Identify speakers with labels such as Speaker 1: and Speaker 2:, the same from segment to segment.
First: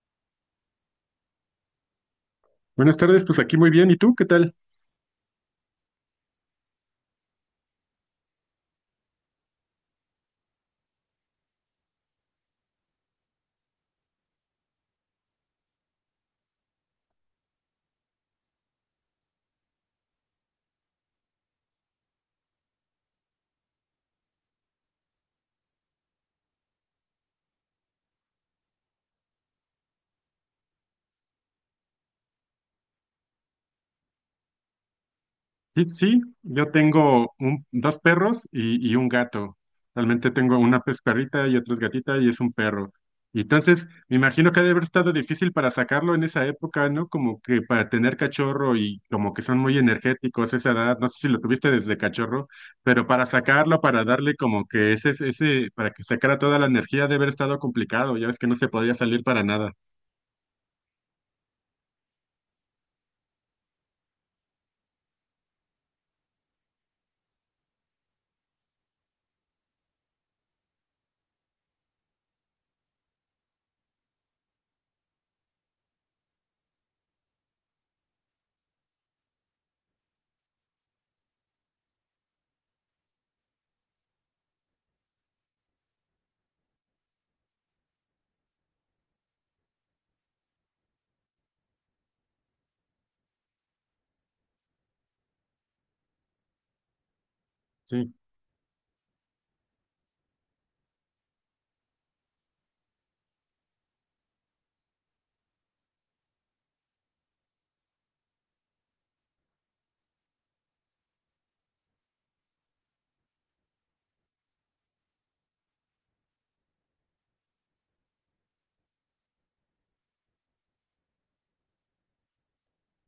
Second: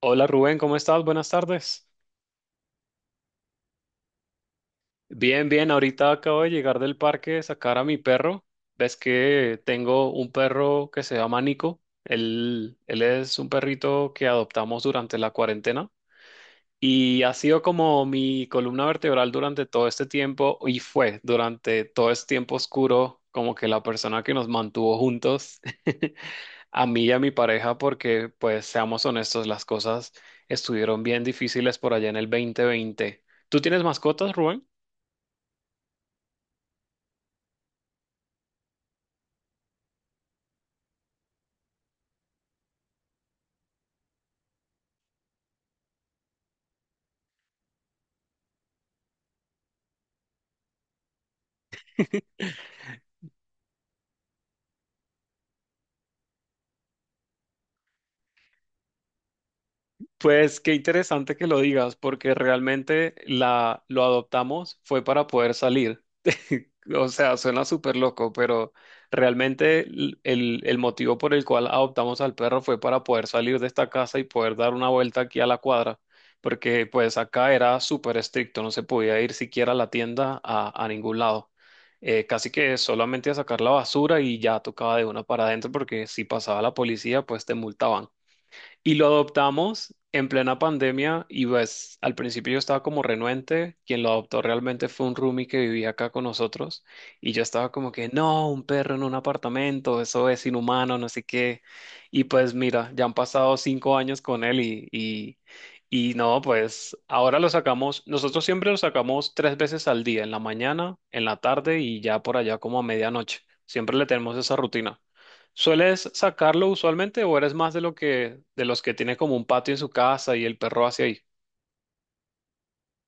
Speaker 1: Hola Rubén, ¿cómo estás? Buenas tardes.
Speaker 2: Buenas tardes, pues aquí muy bien. ¿Y tú qué tal?
Speaker 1: Bien, bien, ahorita acabo de llegar del parque, sacar a mi perro. Ves que tengo un perro que se llama Nico. Él es un perrito que adoptamos durante la cuarentena. Y ha sido como mi columna vertebral durante todo este tiempo y fue durante todo este tiempo oscuro como que la persona que nos mantuvo juntos, a mí y a mi pareja, porque pues seamos honestos, las cosas estuvieron bien difíciles por allá en el 2020. ¿Tú tienes mascotas, Rubén?
Speaker 2: Sí, sí, yo tengo dos perros y un gato. Realmente tengo una pues, perrita y otra es gatita y es un perro. Y entonces, me imagino que ha de haber estado difícil para sacarlo en esa época, ¿no? Como que para tener cachorro y como que son muy energéticos a esa edad. No sé si lo tuviste desde cachorro, pero para sacarlo, para darle como que ese, para que sacara toda la energía, debe haber estado complicado. Ya ves que no se podía salir para nada.
Speaker 1: Pues qué interesante que lo digas, porque realmente la, lo adoptamos fue para poder salir. O sea, suena súper loco, pero realmente el, el motivo por el cual adoptamos al perro fue para poder salir de esta casa y poder dar una vuelta aquí a la cuadra, porque pues acá era súper estricto, no se podía ir siquiera a la tienda a ningún lado. Casi que solamente a sacar la basura y ya tocaba de una para adentro, porque si pasaba la policía, pues te multaban. Y lo adoptamos en plena pandemia y pues al principio yo estaba como renuente, quien lo adoptó realmente fue un roomie que vivía acá con nosotros y yo estaba como que
Speaker 2: Sí.
Speaker 1: no, un perro en un apartamento, eso es inhumano, no sé qué. Y pues mira, ya han pasado cinco años con él y no, pues ahora lo sacamos, nosotros siempre lo sacamos tres veces al día, en la mañana, en la tarde y ya por allá como a medianoche. Siempre le tenemos esa rutina. ¿Sueles sacarlo usualmente o eres más de lo que de los que tiene como un patio en su casa y el perro hacia ahí?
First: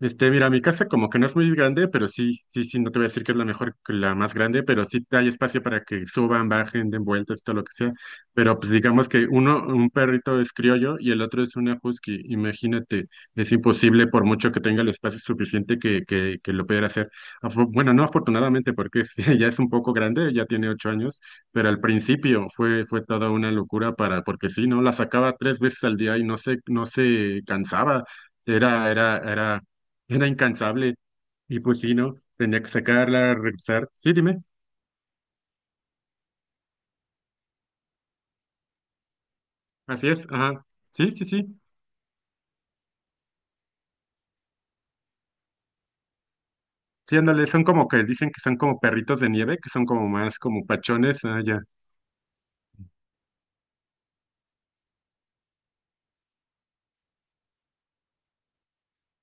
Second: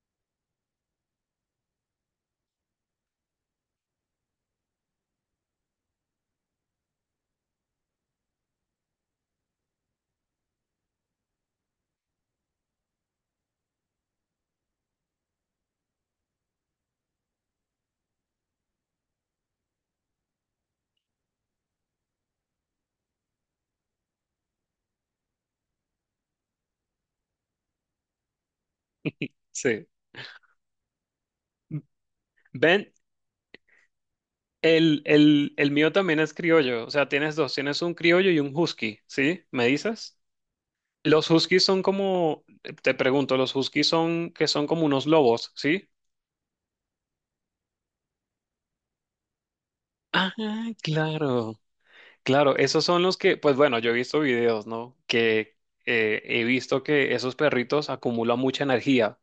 Speaker 2: Este, mira, mi casa como que no es muy grande, pero sí, sí, sí, no te voy a decir que es la mejor, que la más grande, pero sí hay espacio para que suban, bajen, den vueltas, todo lo que sea. Pero pues digamos que uno, un perrito es criollo y el otro es una husky. Imagínate, es imposible por mucho que tenga el espacio suficiente que lo pudiera hacer. Bueno, no afortunadamente, porque ya es un poco grande, ya tiene 8 años, pero al principio fue toda una locura para, porque sí, ¿no? La sacaba 3 veces al día y no se cansaba. Era, era, era
Speaker 1: Sí.
Speaker 2: era incansable. Y pues sí, ¿no? Tenía que
Speaker 1: Ven,
Speaker 2: sacarla, regresar. Sí, dime.
Speaker 1: el, el mío también es criollo, o sea, tienes dos, tienes un criollo y un husky, ¿sí? ¿Me
Speaker 2: Así
Speaker 1: dices?
Speaker 2: es, ajá. Sí, sí,
Speaker 1: Los
Speaker 2: sí.
Speaker 1: huskies son como, te pregunto, los huskies son que son como unos lobos, ¿sí?
Speaker 2: Sí, ándale, son como que dicen que son como perritos de nieve, que son como
Speaker 1: Ah,
Speaker 2: más como pachones.
Speaker 1: claro.
Speaker 2: Allá
Speaker 1: Claro, esos son los que, pues bueno, yo he visto videos, ¿no? Que he visto que esos perritos acumulan mucha energía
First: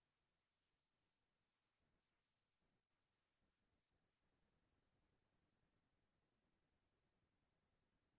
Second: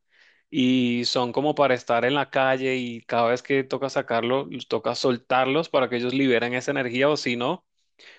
Speaker 1: y son como para estar en la calle y cada vez que toca sacarlo, los toca soltarlos para que ellos liberen esa energía o si no,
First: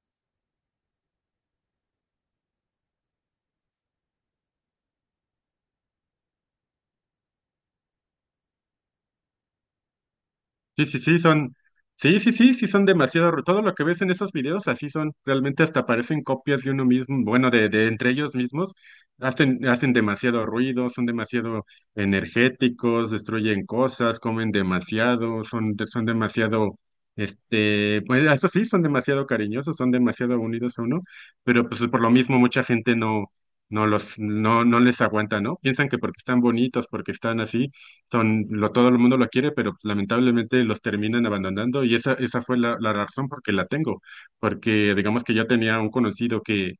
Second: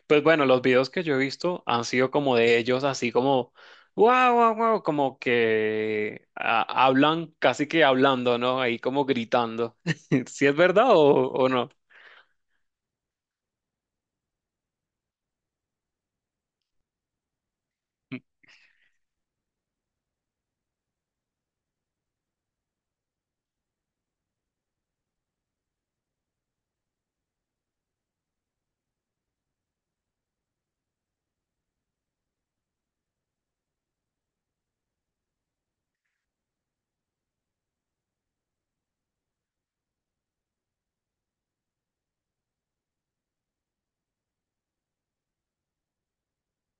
Speaker 1: pues bueno, los videos que yo he visto han sido como de ellos, así como, wow, wow, wow, como que ah, hablan, casi que hablando, ¿no? Ahí como gritando. ¿Si es
Speaker 2: sí,
Speaker 1: verdad
Speaker 2: sí, sí,
Speaker 1: o
Speaker 2: son,
Speaker 1: no?
Speaker 2: sí, sí, sí, sí, son demasiado, todo lo que ves en esos videos así son, realmente hasta parecen copias de uno mismo, bueno, de entre ellos mismos, hacen demasiado ruido, son demasiado energéticos, destruyen cosas, comen demasiado, son demasiado, este, pues eso sí, son demasiado cariñosos, son demasiado unidos a uno, pero pues por lo mismo mucha gente no, no les aguanta, ¿no? Piensan que porque están bonitos, porque están así son, lo, todo el mundo lo quiere, pero pues, lamentablemente los terminan abandonando y esa fue la razón por que la tengo, porque digamos que yo tenía un conocido que,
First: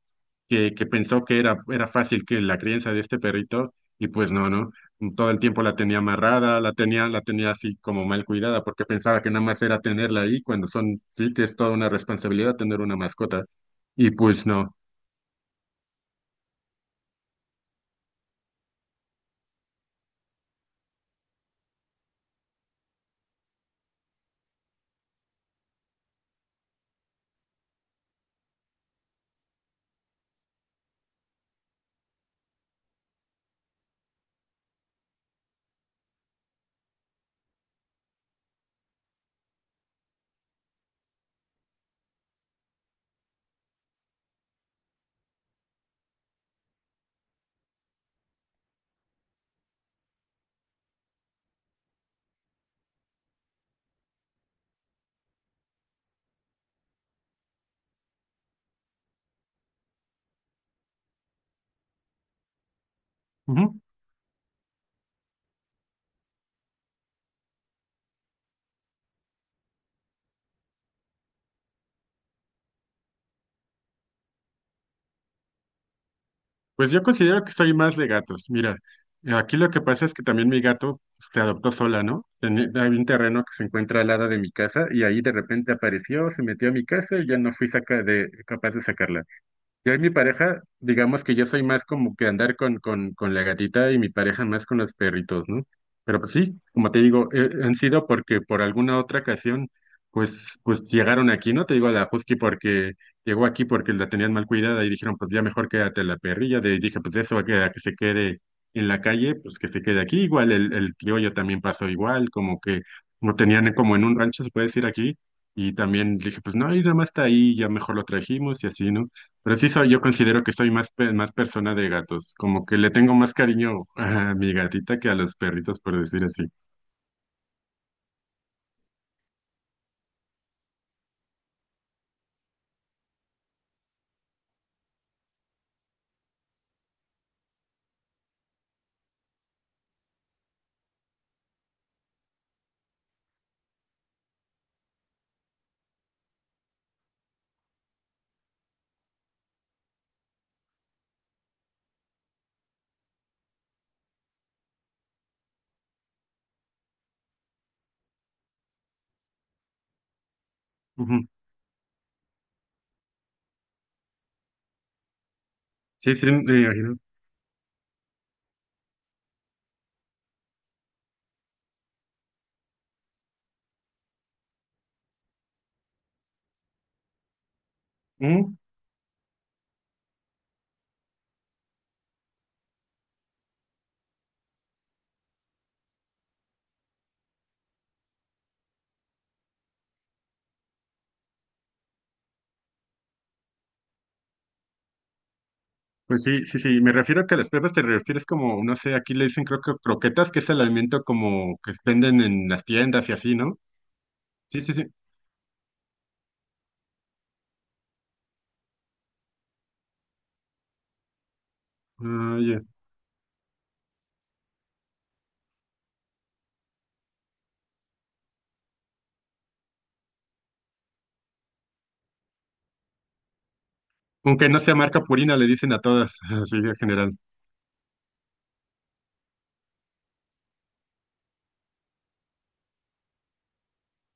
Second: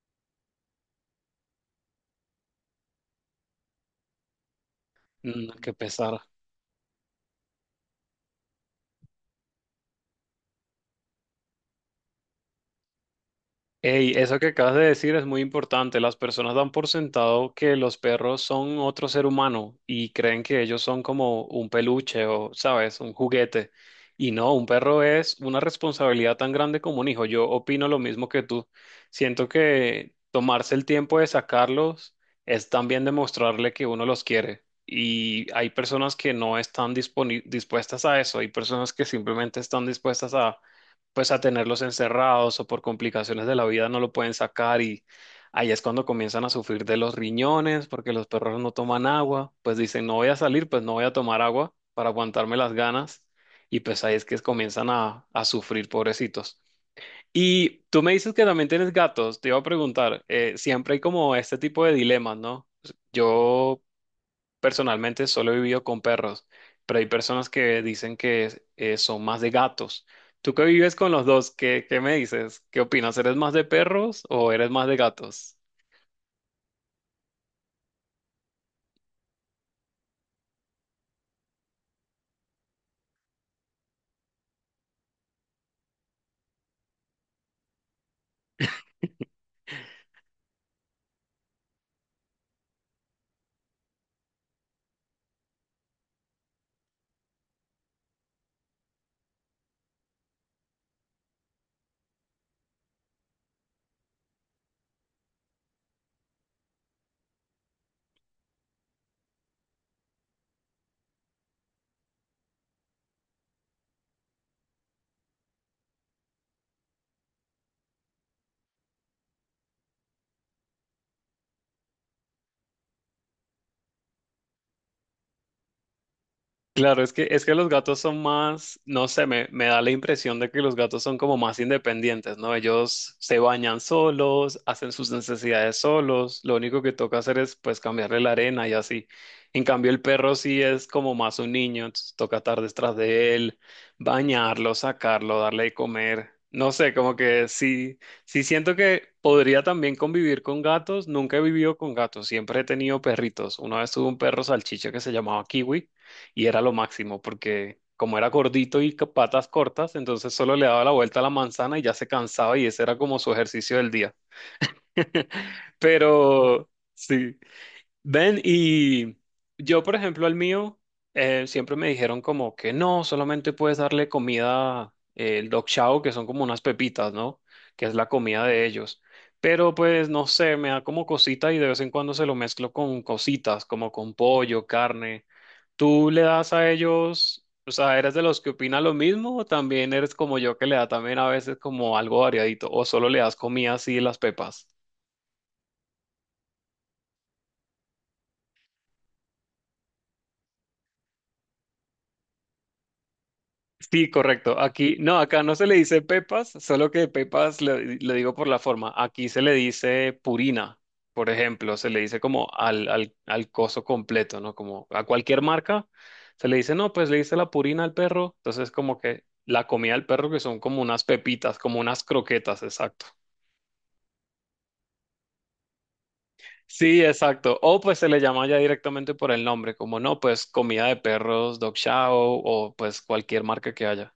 Speaker 2: que, que pensó que era fácil que la crianza de este perrito y pues no, todo el
Speaker 1: Mm,
Speaker 2: tiempo
Speaker 1: qué
Speaker 2: la tenía
Speaker 1: pesar.
Speaker 2: amarrada, la tenía así como mal cuidada, porque pensaba que nada más era tenerla ahí cuando son, sí, que es toda una responsabilidad tener una mascota
Speaker 1: Ey,
Speaker 2: y
Speaker 1: eso
Speaker 2: pues
Speaker 1: que
Speaker 2: no.
Speaker 1: acabas de decir es muy importante. Las personas dan por sentado que los perros son otro ser humano y creen que ellos son como un peluche o, sabes, un juguete. Y no, un perro es una responsabilidad tan grande como un hijo. Yo opino lo mismo que tú. Siento que tomarse el tiempo de sacarlos es también demostrarle que uno los quiere. Y hay personas que no están dispuestas a eso. Hay personas que simplemente están dispuestas a pues a tenerlos encerrados o por complicaciones de la vida no lo pueden sacar y ahí es cuando comienzan a sufrir de los riñones porque los perros no toman agua, pues dicen no voy a salir, pues no voy a tomar agua para aguantarme las ganas y pues ahí es que comienzan a sufrir pobrecitos. Y tú me dices que también tienes gatos, te iba a preguntar, siempre hay como este tipo de dilemas, ¿no?
Speaker 2: Ujú.
Speaker 1: Yo personalmente solo he vivido con perros, pero hay personas que dicen que son más de gatos. ¿Tú que vives con los dos? ¿Qué, qué me dices? ¿Qué opinas? ¿Eres más de perros o eres más de gatos?
Speaker 2: Pues yo considero que soy más de gatos. Mira, aquí lo que pasa es que también mi gato pues, se adoptó sola, ¿no? Hay un terreno que se encuentra al lado de mi casa y ahí de repente apareció, se metió a mi casa y ya no fui saca de, capaz de sacarla. Yo y mi pareja, digamos que yo soy más como que andar con la gatita y mi pareja más con los perritos, ¿no? Pero pues sí, como te digo, han sido porque por alguna otra ocasión, pues llegaron aquí, ¿no? Te digo a la Husky porque llegó aquí porque la tenían mal cuidada y dijeron, pues ya mejor quédate la perrilla. De, y dije, pues eso va a quedar que se quede en la calle, pues que se quede aquí. Igual el criollo también pasó igual, como que lo tenían como en un rancho, se puede decir aquí. Y también dije, pues no, y nada más está ahí, ya mejor lo trajimos y así, ¿no? Pero sí soy, yo considero que soy más, más persona de gatos, como que le tengo más cariño a mi gatita que a los perritos, por decir así.
Speaker 1: Claro, es que los gatos son más, no sé, me da la impresión de que los gatos son como más independientes, ¿no? Ellos se bañan solos, hacen sus necesidades solos, lo único que toca hacer es pues cambiarle la arena y así. En cambio, el perro sí es como más un niño, entonces toca estar detrás de él, bañarlo, sacarlo, darle de comer. No sé, como que sí, sí siento que podría también convivir con gatos, nunca he vivido con gatos, siempre he tenido perritos. Una vez tuve un perro salchicha que se llamaba Kiwi y era lo máximo porque como era gordito y con patas cortas, entonces solo le daba la vuelta a
Speaker 2: Ujú.
Speaker 1: la manzana y ya se cansaba y ese era como su ejercicio del día.
Speaker 2: Sí, sí, me
Speaker 1: Pero
Speaker 2: imagino.
Speaker 1: sí, ven, y yo, por ejemplo, al mío, siempre me dijeron como que no, solamente puedes darle comida, el dog chow, que son como unas pepitas, ¿no? Que es la comida
Speaker 2: Ujú.
Speaker 1: de ellos. Pero pues no sé, me da como cosita y de vez en cuando se lo mezclo con cositas, como con pollo, carne. ¿Tú le das a ellos, o sea, eres de los que opina lo mismo o también eres como yo que le da también a veces como algo variadito o solo le das comida así las pepas?
Speaker 2: Pues sí, sí, sí, me refiero a que a las perras te refieres como, no sé, aquí le dicen creo que croquetas, que es el alimento como que venden en las tiendas y así, ¿no?
Speaker 1: Sí, correcto.
Speaker 2: Sí, sí, sí.
Speaker 1: Aquí, no, acá no se le dice pepas, solo que pepas le, le digo por la forma. Aquí se le dice purina, por ejemplo, se le dice
Speaker 2: Ah,
Speaker 1: como
Speaker 2: ya.
Speaker 1: al, al, al coso completo, ¿no? Como a cualquier marca, se le dice, no, pues le dice la purina al perro. Entonces, como que la comida del perro, que son como unas pepitas, como unas croquetas, exacto.
Speaker 2: Aunque no sea marca Purina, le dicen a todas, así en
Speaker 1: Sí,
Speaker 2: general.
Speaker 1: exacto. O pues se le llama ya directamente por el nombre, como no, pues comida de perros, dog chow o pues cualquier marca que haya.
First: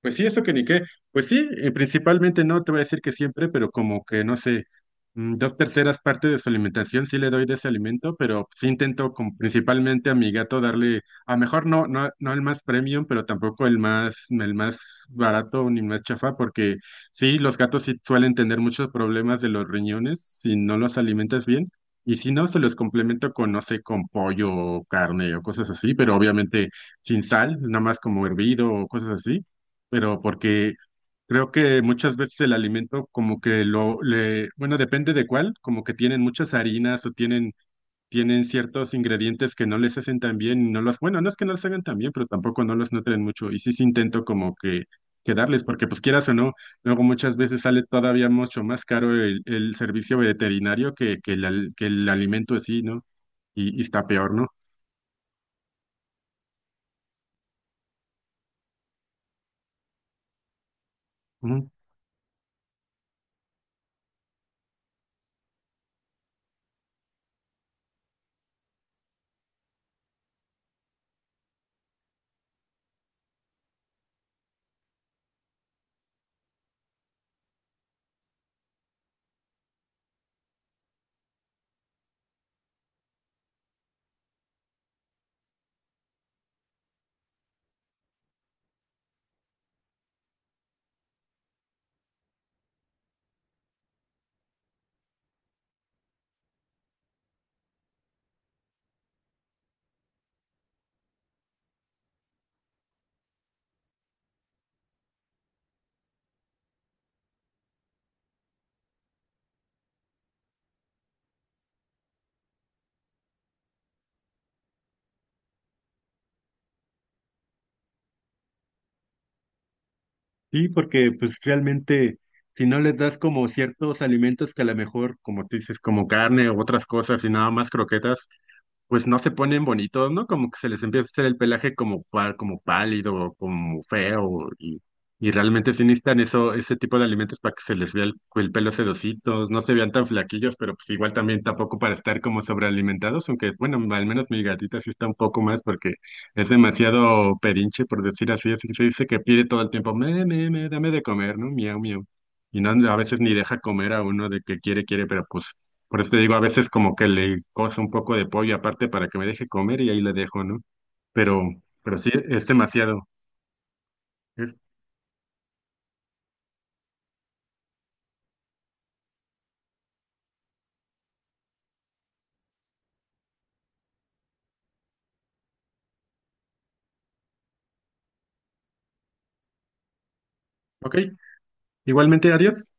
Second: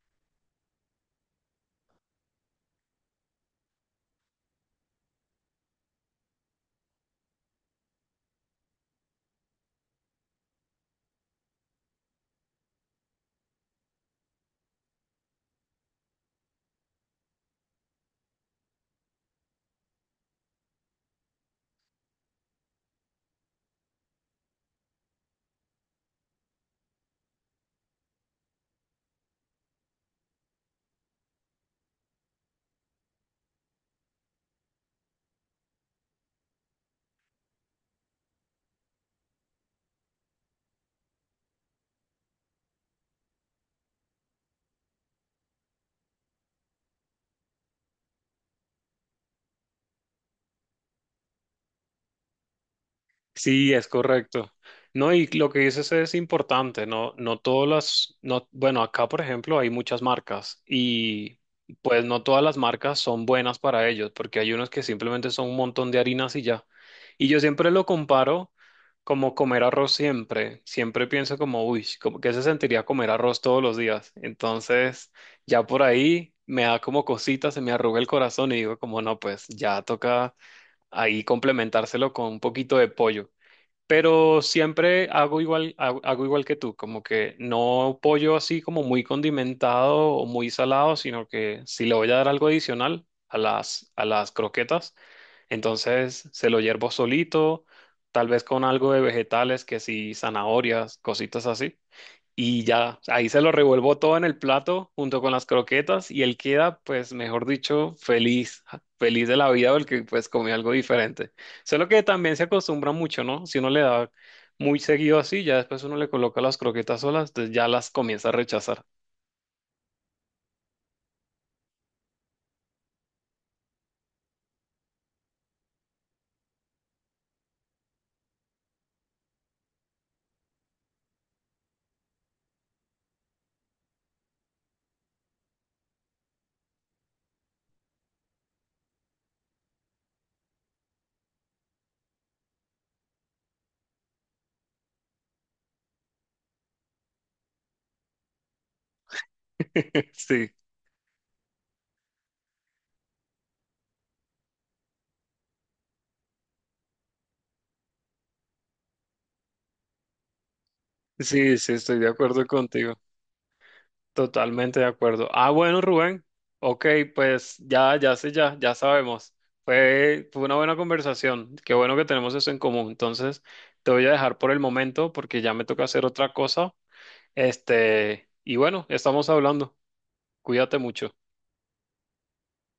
Speaker 2: Pues sí, eso que ni qué. Pues sí, principalmente no te voy a decir que siempre, pero como que no sé, mm, dos terceras partes de su alimentación sí le doy de ese alimento, pero sí intento con, principalmente a mi gato darle, a lo mejor no el más premium, pero tampoco el más, el más barato ni más chafa, porque sí, los gatos sí suelen tener muchos problemas de los riñones si no los alimentas bien. Y si no, se los complemento con, no sé, con pollo o carne o cosas así, pero obviamente sin sal, nada más como hervido o cosas así pero porque creo que muchas veces el alimento como que bueno, depende de cuál, como que tienen muchas harinas o tienen ciertos ingredientes que no les hacen tan bien, y no los, bueno, no es que no los hagan tan bien, pero tampoco no los nutren mucho y sí intento como que darles, porque pues quieras o no, luego muchas veces sale todavía mucho más caro el servicio veterinario que el alimento así, ¿no?
Speaker 1: Sí,
Speaker 2: Y
Speaker 1: es
Speaker 2: está peor, ¿no?
Speaker 1: correcto. No, y lo que dices es importante, no, no todas las, no, bueno, acá por ejemplo hay muchas marcas y
Speaker 2: Ujú.
Speaker 1: pues no todas las marcas son buenas para ellos, porque hay unos que simplemente son un montón de harinas y ya. Y yo siempre lo comparo como comer arroz siempre, siempre pienso como, uy, como que se sentiría comer arroz todos los días. Entonces, ya por ahí me da como cositas, se me arruga el corazón y digo como, no, pues ya toca ahí complementárselo con un poquito de pollo pero siempre hago igual, hago igual que tú, como que no pollo así como muy condimentado o muy salado, sino que si le voy a dar algo adicional a las croquetas, entonces se lo hiervo solito, tal vez con algo de vegetales, que sí, zanahorias, cositas así. Y ya, ahí se lo revuelvo todo en el plato junto con las croquetas y él queda, pues, mejor dicho, feliz, ja, feliz de la vida porque pues comió algo diferente. Solo que también se acostumbra mucho, ¿no? Si uno le da muy seguido así, ya después uno le coloca las croquetas solas, entonces ya las comienza a rechazar.
Speaker 2: Sí, porque pues realmente si no les das como ciertos alimentos que a lo mejor, como tú dices, como carne o otras cosas y nada más croquetas, pues no se ponen bonitos, ¿no? Como que se les empieza a hacer el pelaje como, como pálido, como feo, y realmente sí necesitan eso, ese tipo de alimentos para que se les vea el pelo sedositos, no se vean tan flaquillos, pero pues igual también tampoco para estar como sobrealimentados, aunque bueno, al menos mi gatita sí está un poco más porque es demasiado pedinche, por decir así, así que se dice que pide todo el tiempo,
Speaker 1: Sí,
Speaker 2: me, dame de comer, ¿no? Miau, miau. Y no, a veces ni deja comer a uno de que quiere, quiere, pero pues por eso te digo, a veces como que le cozo un poco de pollo aparte para que me deje comer y ahí le dejo, ¿no? Pero,
Speaker 1: sí, sí, estoy
Speaker 2: pero
Speaker 1: de
Speaker 2: sí,
Speaker 1: acuerdo
Speaker 2: es
Speaker 1: contigo.
Speaker 2: demasiado. Es-
Speaker 1: Totalmente de acuerdo. Ah, bueno, Rubén. Ok, pues ya, ya sé, ya, ya sabemos. Fue, fue una buena conversación. Qué bueno que tenemos eso en común. Entonces, te voy a dejar por el momento porque ya me toca hacer otra cosa. Este, y bueno, estamos hablando. Cuídate
Speaker 2: ok,
Speaker 1: mucho.
Speaker 2: igualmente, adiós.